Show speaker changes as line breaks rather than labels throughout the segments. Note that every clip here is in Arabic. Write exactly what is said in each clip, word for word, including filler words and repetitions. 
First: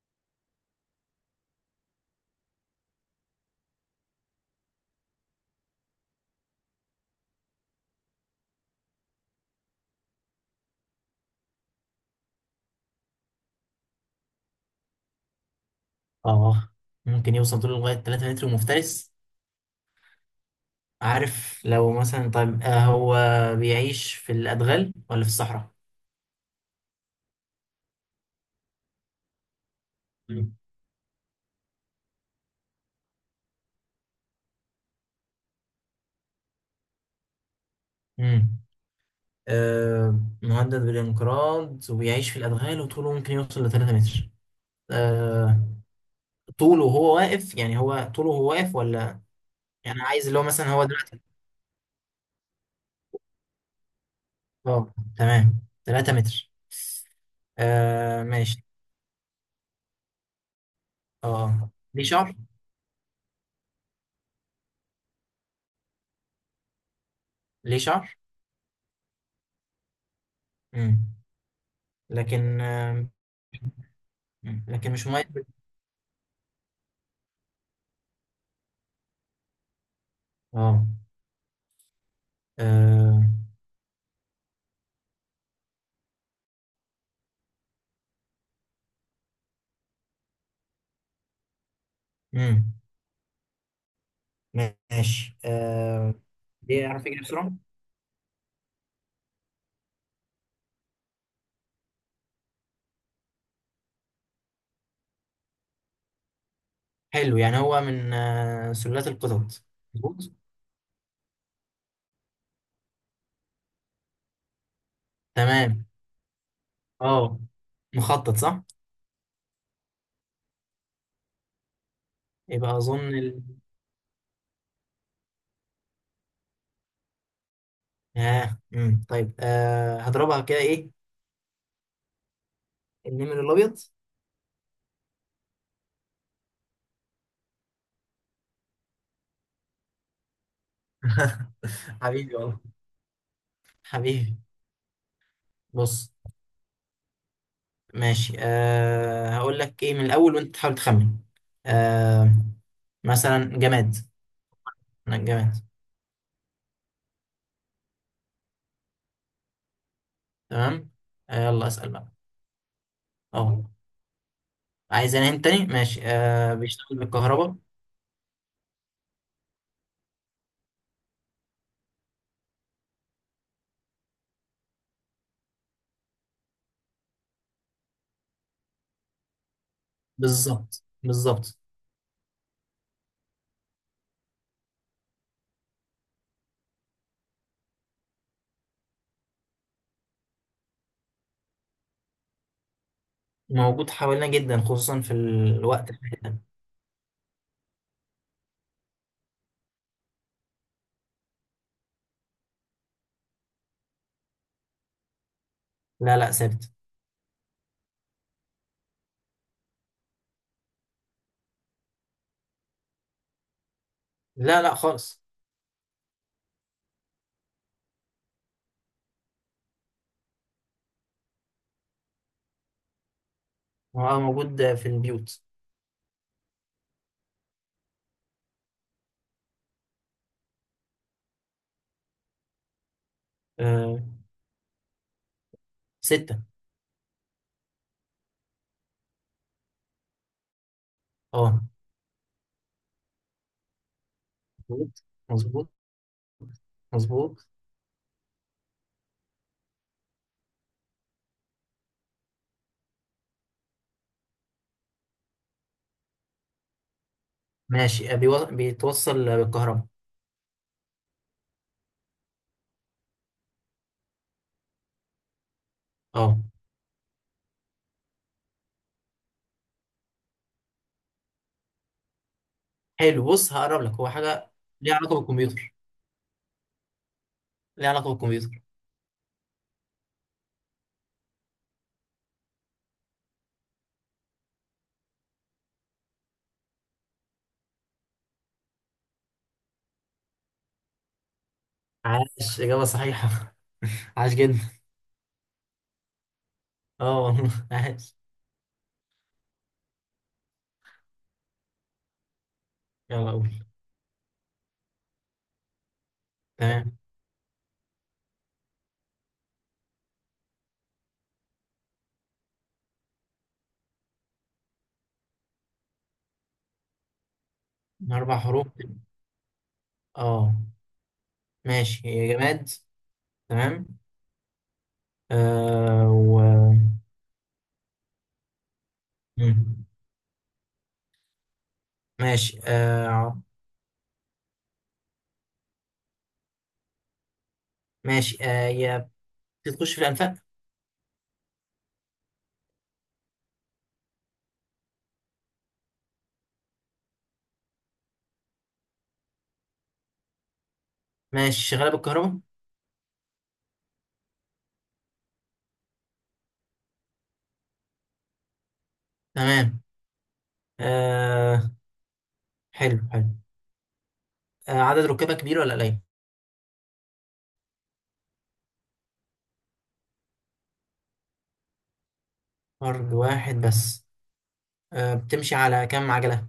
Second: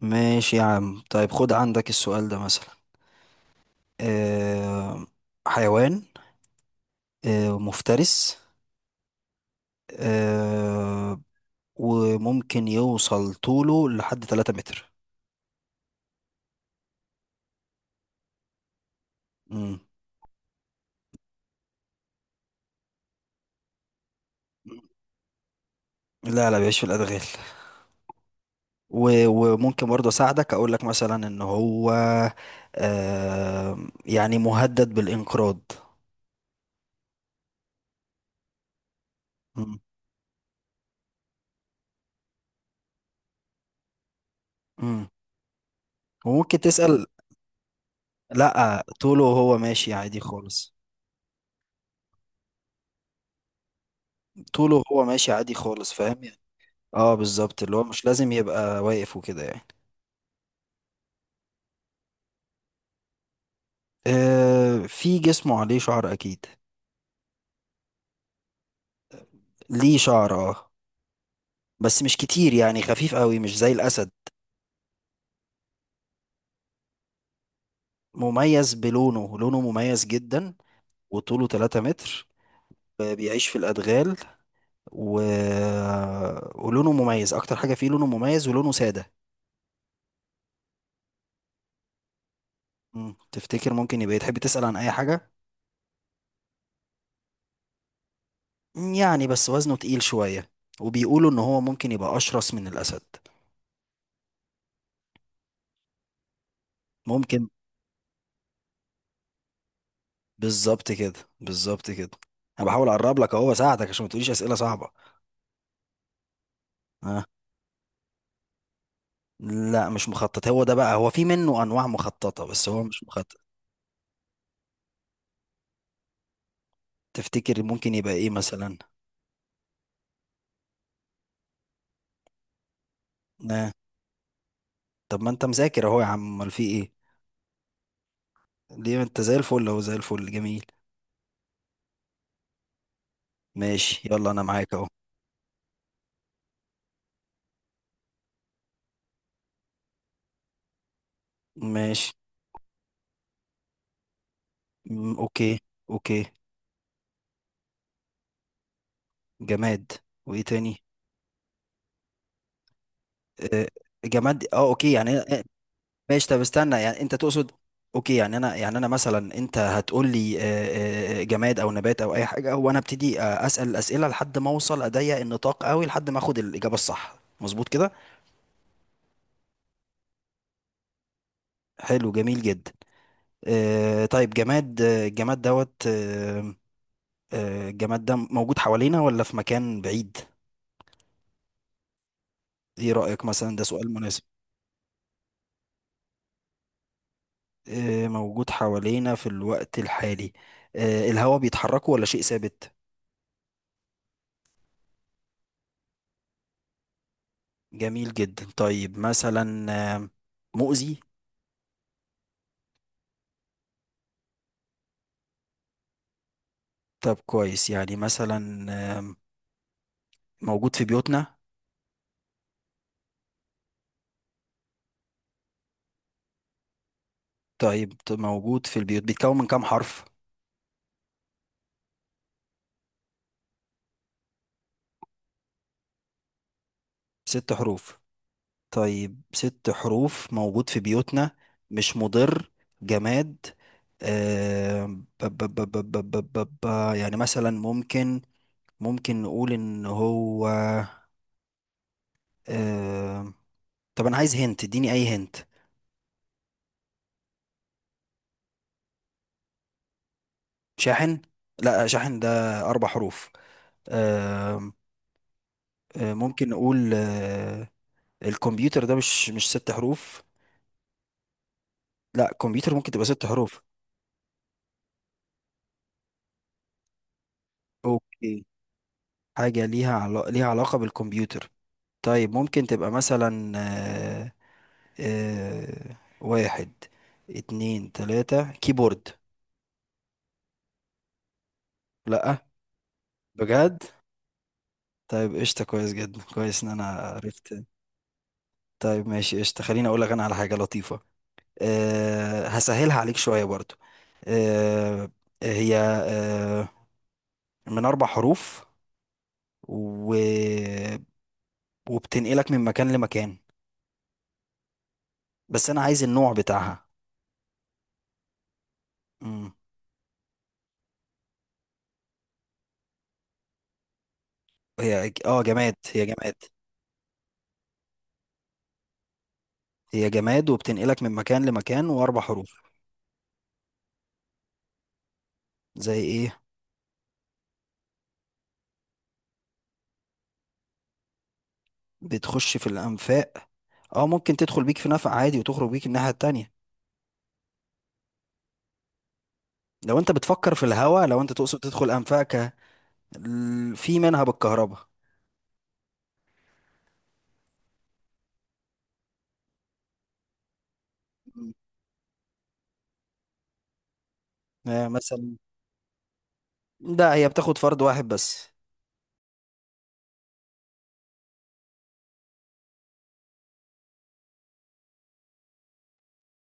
ماشي يا عم، طيب خد عندك السؤال ده مثلا. آه. حيوان. آه مفترس. آه. وممكن يوصل طوله لحد 3 متر.
اه، ممكن يوصل طوله لغاية تلات متر ومفترس.
مم.
عارف؟ لو مثلا طيب، آه هو بيعيش في الأدغال ولا في الصحراء؟
لا لا بيعيش في الأدغال. و- وممكن برضه
مم.
أساعدك أقول لك مثلا إن هو آه يعني مهدد بالانقراض.
امم
مم.
آه، مهدد بالانقراض وبيعيش في الأدغال وطوله ممكن يوصل ل ثلاثة متر.
مم.
آه،
وممكن
طوله
تسأل.
وهو واقف؟ يعني هو طوله وهو واقف
لا
ولا؟
طوله وهو ماشي
يعني
عادي
عايز اللي هو مثلا
خالص.
هو دلوقتي.
طوله
اه
وهو ماشي عادي
تمام،
خالص،
تلات
فاهم.
متر.
اه بالظبط، اللي هو مش
آه
لازم
ماشي.
يبقى واقف وكده يعني.
اه، ليه شعر؟
آه في جسمه عليه شعر اكيد.
ليه شعر؟
ليه شعر اه.
امم
بس مش كتير،
لكن
يعني
آه،
خفيف قوي مش زي الاسد.
لكن مش مميز.
مميز بلونه، لونه مميز جدا.
اه.
وطوله 3 متر. آه،
آه.
بيعيش في الادغال و... ولونه مميز، اكتر حاجة فيه لونه مميز ولونه سادة.
امم
مم. تفتكر ممكن يبقى إيه؟ تحب تسأل عن اي حاجة؟
ماشي، آه بيعرف يجري بسرعة؟
يعني بس وزنه تقيل شوية، وبيقولوا ان هو ممكن يبقى اشرس من الاسد.
حلو.
ممكن.
يعني هو من آه سلالات القطط؟ مظبوط.
بالظبط كده. بالظبط كده. انا بحاول اقرب لك اهو، بساعدك عشان ما تقوليش اسئله صعبه.
تمام.
ها.
اه، مخطط صح؟
لا مش مخطط، هو ده بقى هو في منه انواع مخططه بس
يبقى
هو مش
اظن
مخطط.
ال،
تفتكر ممكن يبقى ايه
اه،
مثلا؟
امم طيب، آه هضربها كده. ايه، النمر
ها.
الابيض.
طب ما انت مذاكر اهو يا عم، امال في ايه؟ ليه انت زي الفل اهو، زي الفل جميل.
حبيبي والله.
ماشي يلا
حبيبي.
انا معاك اهو.
بص، ماشي، آه هقول لك ايه من الاول وانت تحاول تخمن.
ماشي.
آه، مثلا جماد.
أمم،
أنا
اوكي.
جماد.
اوكي. جماد. وايه تاني؟
تمام. آه، يلا اسأل بقى. اه،
آه، جماد اه اوكي
عايز
يعني.
انام تاني، ماشي.
ماشي طب
آه
استنى
بيشتغل
يعني انت تقصد.
بالكهرباء.
اوكي يعني انا، يعني انا مثلا انت هتقول لي آه، آه، جماد او نبات او اي حاجه، وانا ابتدي آه، اسال الاسئله لحد ما اوصل اضيق النطاق قوي لحد ما اخد الاجابه الصح، مظبوط كده.
بالظبط، بالظبط.
حلو جميل جدا. آه، طيب جماد، آه، الجماد دوت آه، آه، الجماد ده موجود حوالينا ولا في مكان بعيد؟ ايه رايك، مثلا ده
موجود
سؤال مناسب؟
حوالينا جدا، خصوصا في الوقت الحالي ده.
آه، موجود حوالينا في الوقت الحالي. آه، الهواء بيتحركه ولا شيء ثابت؟
لا لا، ثابت.
جميل جدا. طيب مثلا آم، مؤذي؟
لا لا خالص.
طب كويس، يعني مثلا آم، موجود في بيوتنا؟
هو موجود في البيوت.
طيب ت- موجود في البيوت، بيتكون من كام حرف؟
آه، ستة.
ست حروف. طيب ست حروف، موجود في بيوتنا،
اه.
مش مضر، جماد.
مظبوط،
آم، ب- ب-
مظبوط،
ب- ب- ب- ب- ب- ب- يعني
مظبوط.
مثلا ممكن. ممكن نقول ان هو آم، طب انا عايز هنت، اديني اي هنت.
ماشي، آه، بيو- بيتوصل بالكهرباء.
شاحن. لا شاحن ده اربع حروف. آم، آه،
اه.
ممكن نقول آه، الكمبيوتر ده مش مش ست حروف. لا كمبيوتر ممكن تبقى
حلو،
ست
بص،
حروف
هقرب لك، هو حاجة ليها علاقة بالكمبيوتر. ليها علاقة
اوكي.
بالكمبيوتر.
حاجة ليها علا... ليها علاقة بالكمبيوتر. طيب ممكن تبقى مثلا آه، آه، واحد اتنين تلاتة، كيبورد. لا.
عاش، إجابة صحيحة.
بجد.
عاش جدا.
طيب قشطة، كويس جدا كويس ان انا
اه
عرفت.
والله عاش.
طيب ماشي قشطة، خليني اقول لك انا على حاجة لطيفة. أه هسهلها عليك
يلا
شوية
قول.
برضو. أه هي أه
تمام،
من اربع حروف و... وبتنقلك من مكان لمكان، بس انا عايز النوع بتاعها.
من أربع حروف.
امم.
اه ماشي، هي جماد. تمام.
هي اه جماد، هي
آه،
جماد.
و، مم.
هي جماد وبتنقلك من مكان لمكان، واربع حروف.
ماشي آه.
زي ايه؟
ماشي، آه هي بتخش في الأنفاق.
بتخش في الانفاق. اه ممكن تدخل بيك في نفق عادي وتخرج بيك الناحية التانية، لو انت بتفكر في الهوا، لو انت تقصد
ماشي،
تدخل
شغالة بالكهرباء.
انفاقك. ال- في منها بالكهرباء.
تمام.
مم.
آه. حلو، حلو. آه،
آه
عدد ركابها
مثلا.
كبير ولا قليل؟
لا هي بتاخد فرد واحد بس.
فرد واحد بس. آه، بتمشي على كام عجلة؟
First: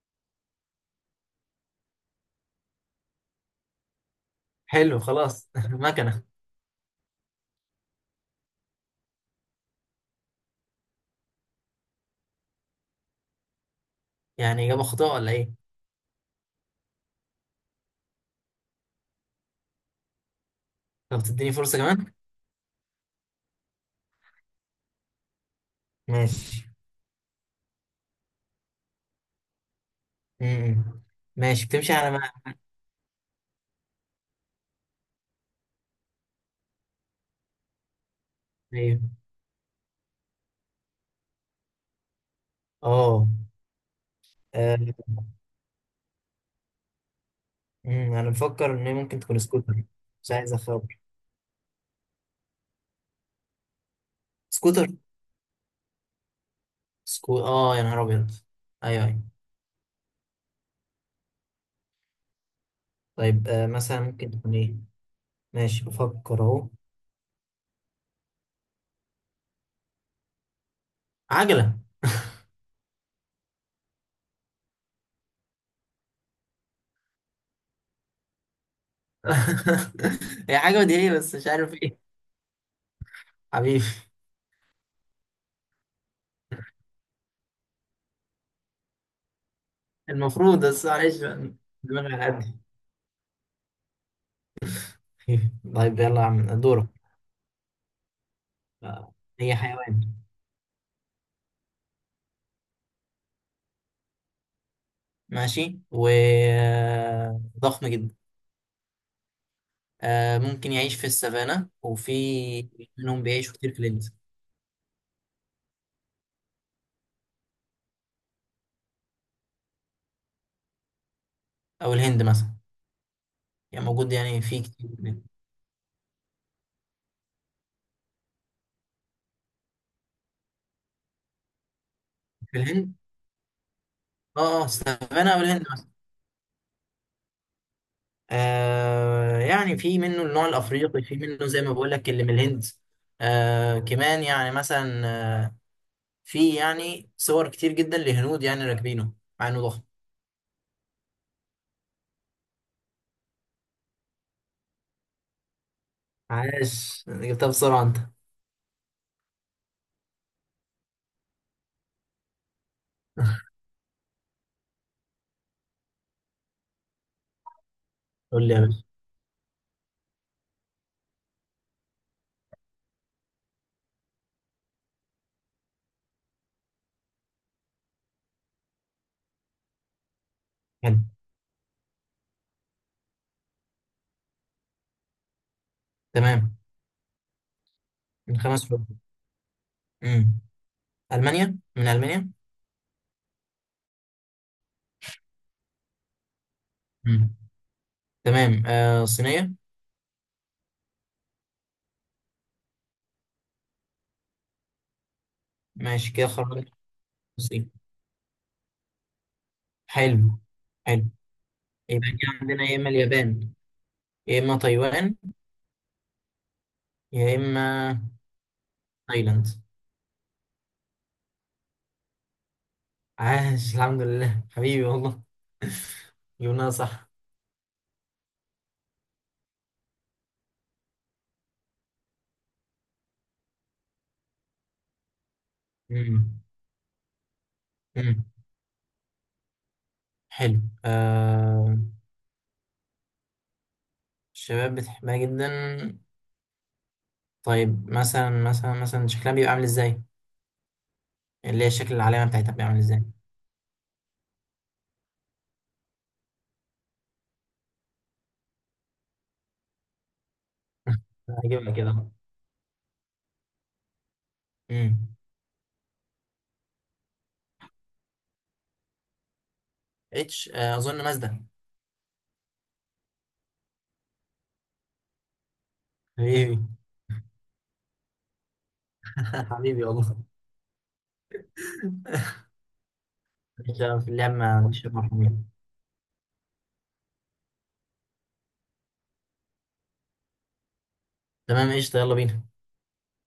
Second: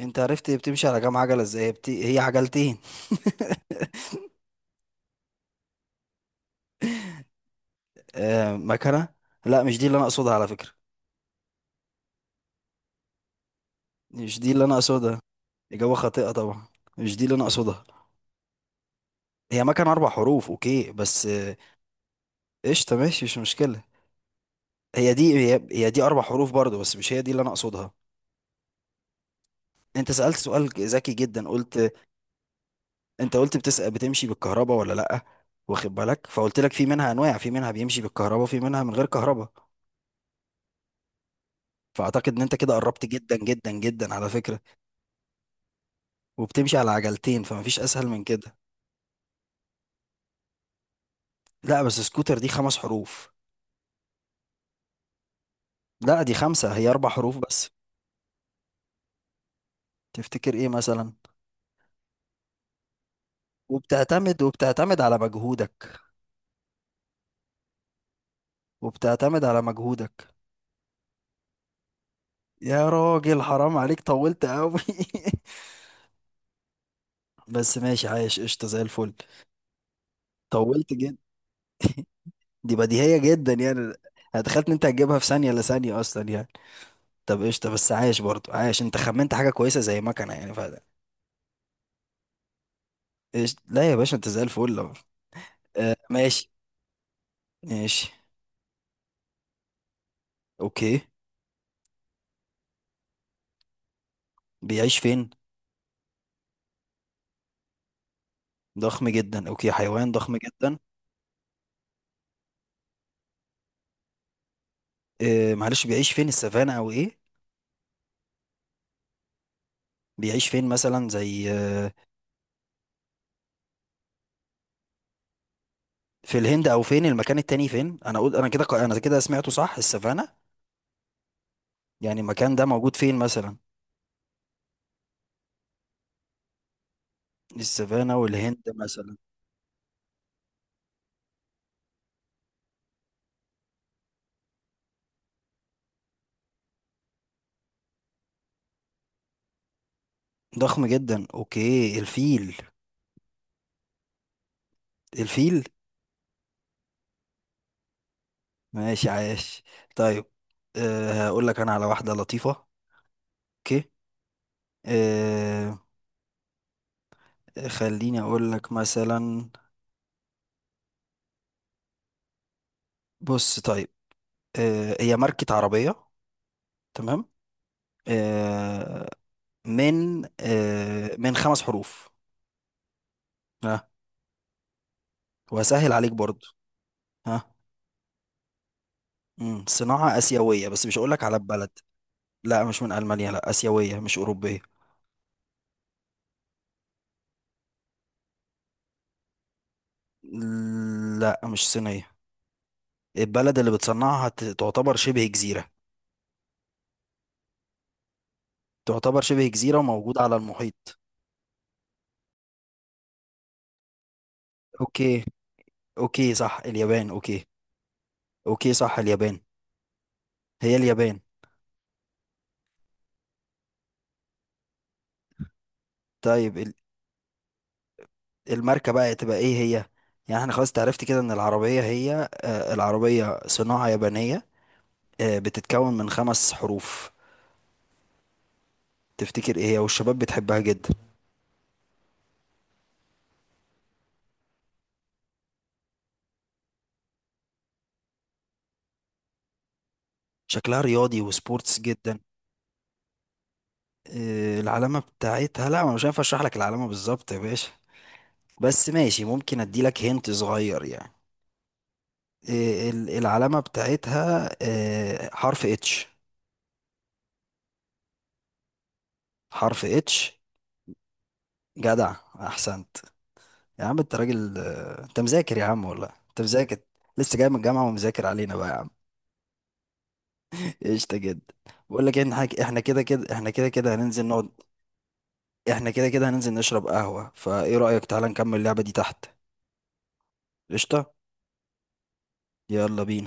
انت عرفت بتمشي على كام عجلة ازاي، بت... هي عجلتين.
حلو خلاص مكنة.
آه مكنة. لا مش دي اللي انا اقصدها على فكرة. مش دي اللي
يعني
انا
إجابة خاطئة
اقصدها.
ولا إيه؟
إجابة خاطئة طبعا. مش دي اللي انا اقصدها. هي مكنة اربع حروف اوكي،
طب
بس
تديني
آه،
فرصة كمان؟
قشطة ماشي مش مشكلة. هي دي هي, هي دي اربع حروف
ماشي.
برضو، بس مش هي دي اللي انا اقصدها. انت سألت سؤال
مم.
ذكي جدا،
ماشي،
قلت،
بتمشي على ما،
انت قلت بتسأل بتمشي بالكهرباء ولا لا. واخد بالك، فقلت لك في منها انواع، في منها بيمشي بالكهرباء في منها من
أيوه.
غير كهرباء. فاعتقد ان انت كده قربت
أه.
جدا جدا جدا على فكرة.
آه.
وبتمشي على عجلتين، فمفيش اسهل
مم،
من
أنا
كده.
بفكر إن هي ممكن تكون سكوتر. مش عايز أخاف.
لا بس سكوتر دي خمس حروف.
سكوتر.
لا دي خمسة، هي أربع حروف
سكو،
بس.
اه يا نهار ابيض. ايوه، ايوه.
تفتكر إيه مثلا؟
طيب، آه مثلا ممكن
وبتعتمد
تكون ايه.
وبتعتمد على
ماشي
مجهودك.
بفكر اهو.
وبتعتمد على مجهودك.
عجلة.
يا راجل حرام عليك، طولت قوي. بس ماشي عايش قشطة زي الفل.
هي حاجة
طولت
بديهية
جدا.
بس مش عارف ايه.
دي بديهية جدا
حبيبي.
يعني. هتخيل إن أنت هتجيبها في ثانية، لا ثانية أصلا يعني. طب قشطة، بس عايش برضو، عايش، أنت خمنت حاجة كويسة زي مكنة يعني
المفروض،
فعلا.
بس معلش بقى، دماغي على قد.
إيش، لا يا باشا أنت زي الفل. آه
طيب يلا يا عم
ماشي.
دورك.
ماشي.
آه، هي حيوان.
أوكي. بيعيش فين؟
ماشي، وضخم جدا.
ضخم جدا، أوكي، حيوان ضخم
آه، ممكن
جدا.
يعيش في السافانا، وفي منهم بيعيشوا كتير في الهند.
آه، معلش بيعيش فين، السافانا او ايه؟ بيعيش فين مثلا زي آه،
او الهند مثلا. يعني موجود، يعني في كتير
في الهند، او فين المكان التاني، فين انا اقول، انا كده ق- انا كده سمعته صح السافانا. يعني المكان
في
ده
الهند.
موجود فين مثلا؟
اه، اه، السافانا او الهند.
السافانا والهند مثلا.
آه، يعني في منه النوع الافريقي، في منه زي ما بقول لك اللي من الهند. آه كمان، يعني مثلا آه، في يعني صور كتير جدا لهنود يعني راكبينه مع انه ضخم.
ضخم جدا، اوكي الفيل. الفيل.
عاش، جبتها بسرعه انت.
ماشي عاش. طيب أه هقول لك انا على واحدة لطيفة. اوكي. أه. خليني
قول
اقول
لي يا
لك
باشا.
مثلا. بص طيب. أه هي ماركة عربية. تمام. آه، من
حلو.
آه، من خمس حروف. ها. وهسهل عليك برضو.
تمام.
ها.
من خمس حروف.
مم. صناعة
امم
آسيوية بس مش هقولك على
المانيا،
البلد.
من المانيا.
لا مش من ألمانيا، لا آسيوية مش أوروبية.
امم تمام. آه صينيه.
لا مش صينية. البلد اللي بتصنعها ت- تعتبر شبه جزيرة.
ماشي كده خرجت، الصين.
تعتبر شبه جزيرة وموجودة على
حلو،
المحيط.
حلو. يبقى كده عندنا يا اما اليابان، يا اما تايوان،
أوكي. أوكي صح اليابان
يا
أوكي.
اما
أوكي صح اليابان.
تايلاند.
هي اليابان.
عاش، الحمد لله، حبيبي والله.
طيب
جبناها
ال-
صح.
الماركة بقى تبقى إيه هي؟ يعني احنا خلاص تعرفت كده إن العربية هي آه، العربية صناعة يابانية. آه، بتتكون من
مم.
خمس حروف.
مم.
تفتكر ايه هي، والشباب بتحبها
حلو.
جدا.
آه، الشباب بتحبها جدا. طيب مثلا، مثلا، مثلا شكلها بيبقى عامل ازاي؟
شكلها رياضي
اللي هي
وسبورتس
الشكل،
جدا.
العلامة بتاعتها بيبقى عامل ازاي؟
آه، العلامة بتاعتها، لا أنا مش هينفع اشرح لك العلامة بالظبط يا باشا. بس ماشي ممكن اديلك هنت صغير يعني.
هجيبها كده.
آه، ال- العلامة بتاعتها
امم
آه، حرف إتش. حرف اتش.
اتش. آه، اظن مازدا.
جدع. احسنت. يا عم انت راجل، آه، انت مذاكر يا عم والله انت
حبيبي.
مذاكر. لسه جاي من الجامعة ومذاكر علينا بقى يا عم.
حبيبي والله.
قشطة جدا. بقول لك إيه، إن حاج- احنا كده كده، احنا
مش
كده كده
في
هننزل
اللعب،
نقعد.
ما مش مرحبين.
احنا كده كده هننزل نشرب قهوة، فايه رأيك تعالى نكمل اللعبة دي تحت. قشطة.
تمام، قشطة، يلا بينا.
يلا بينا.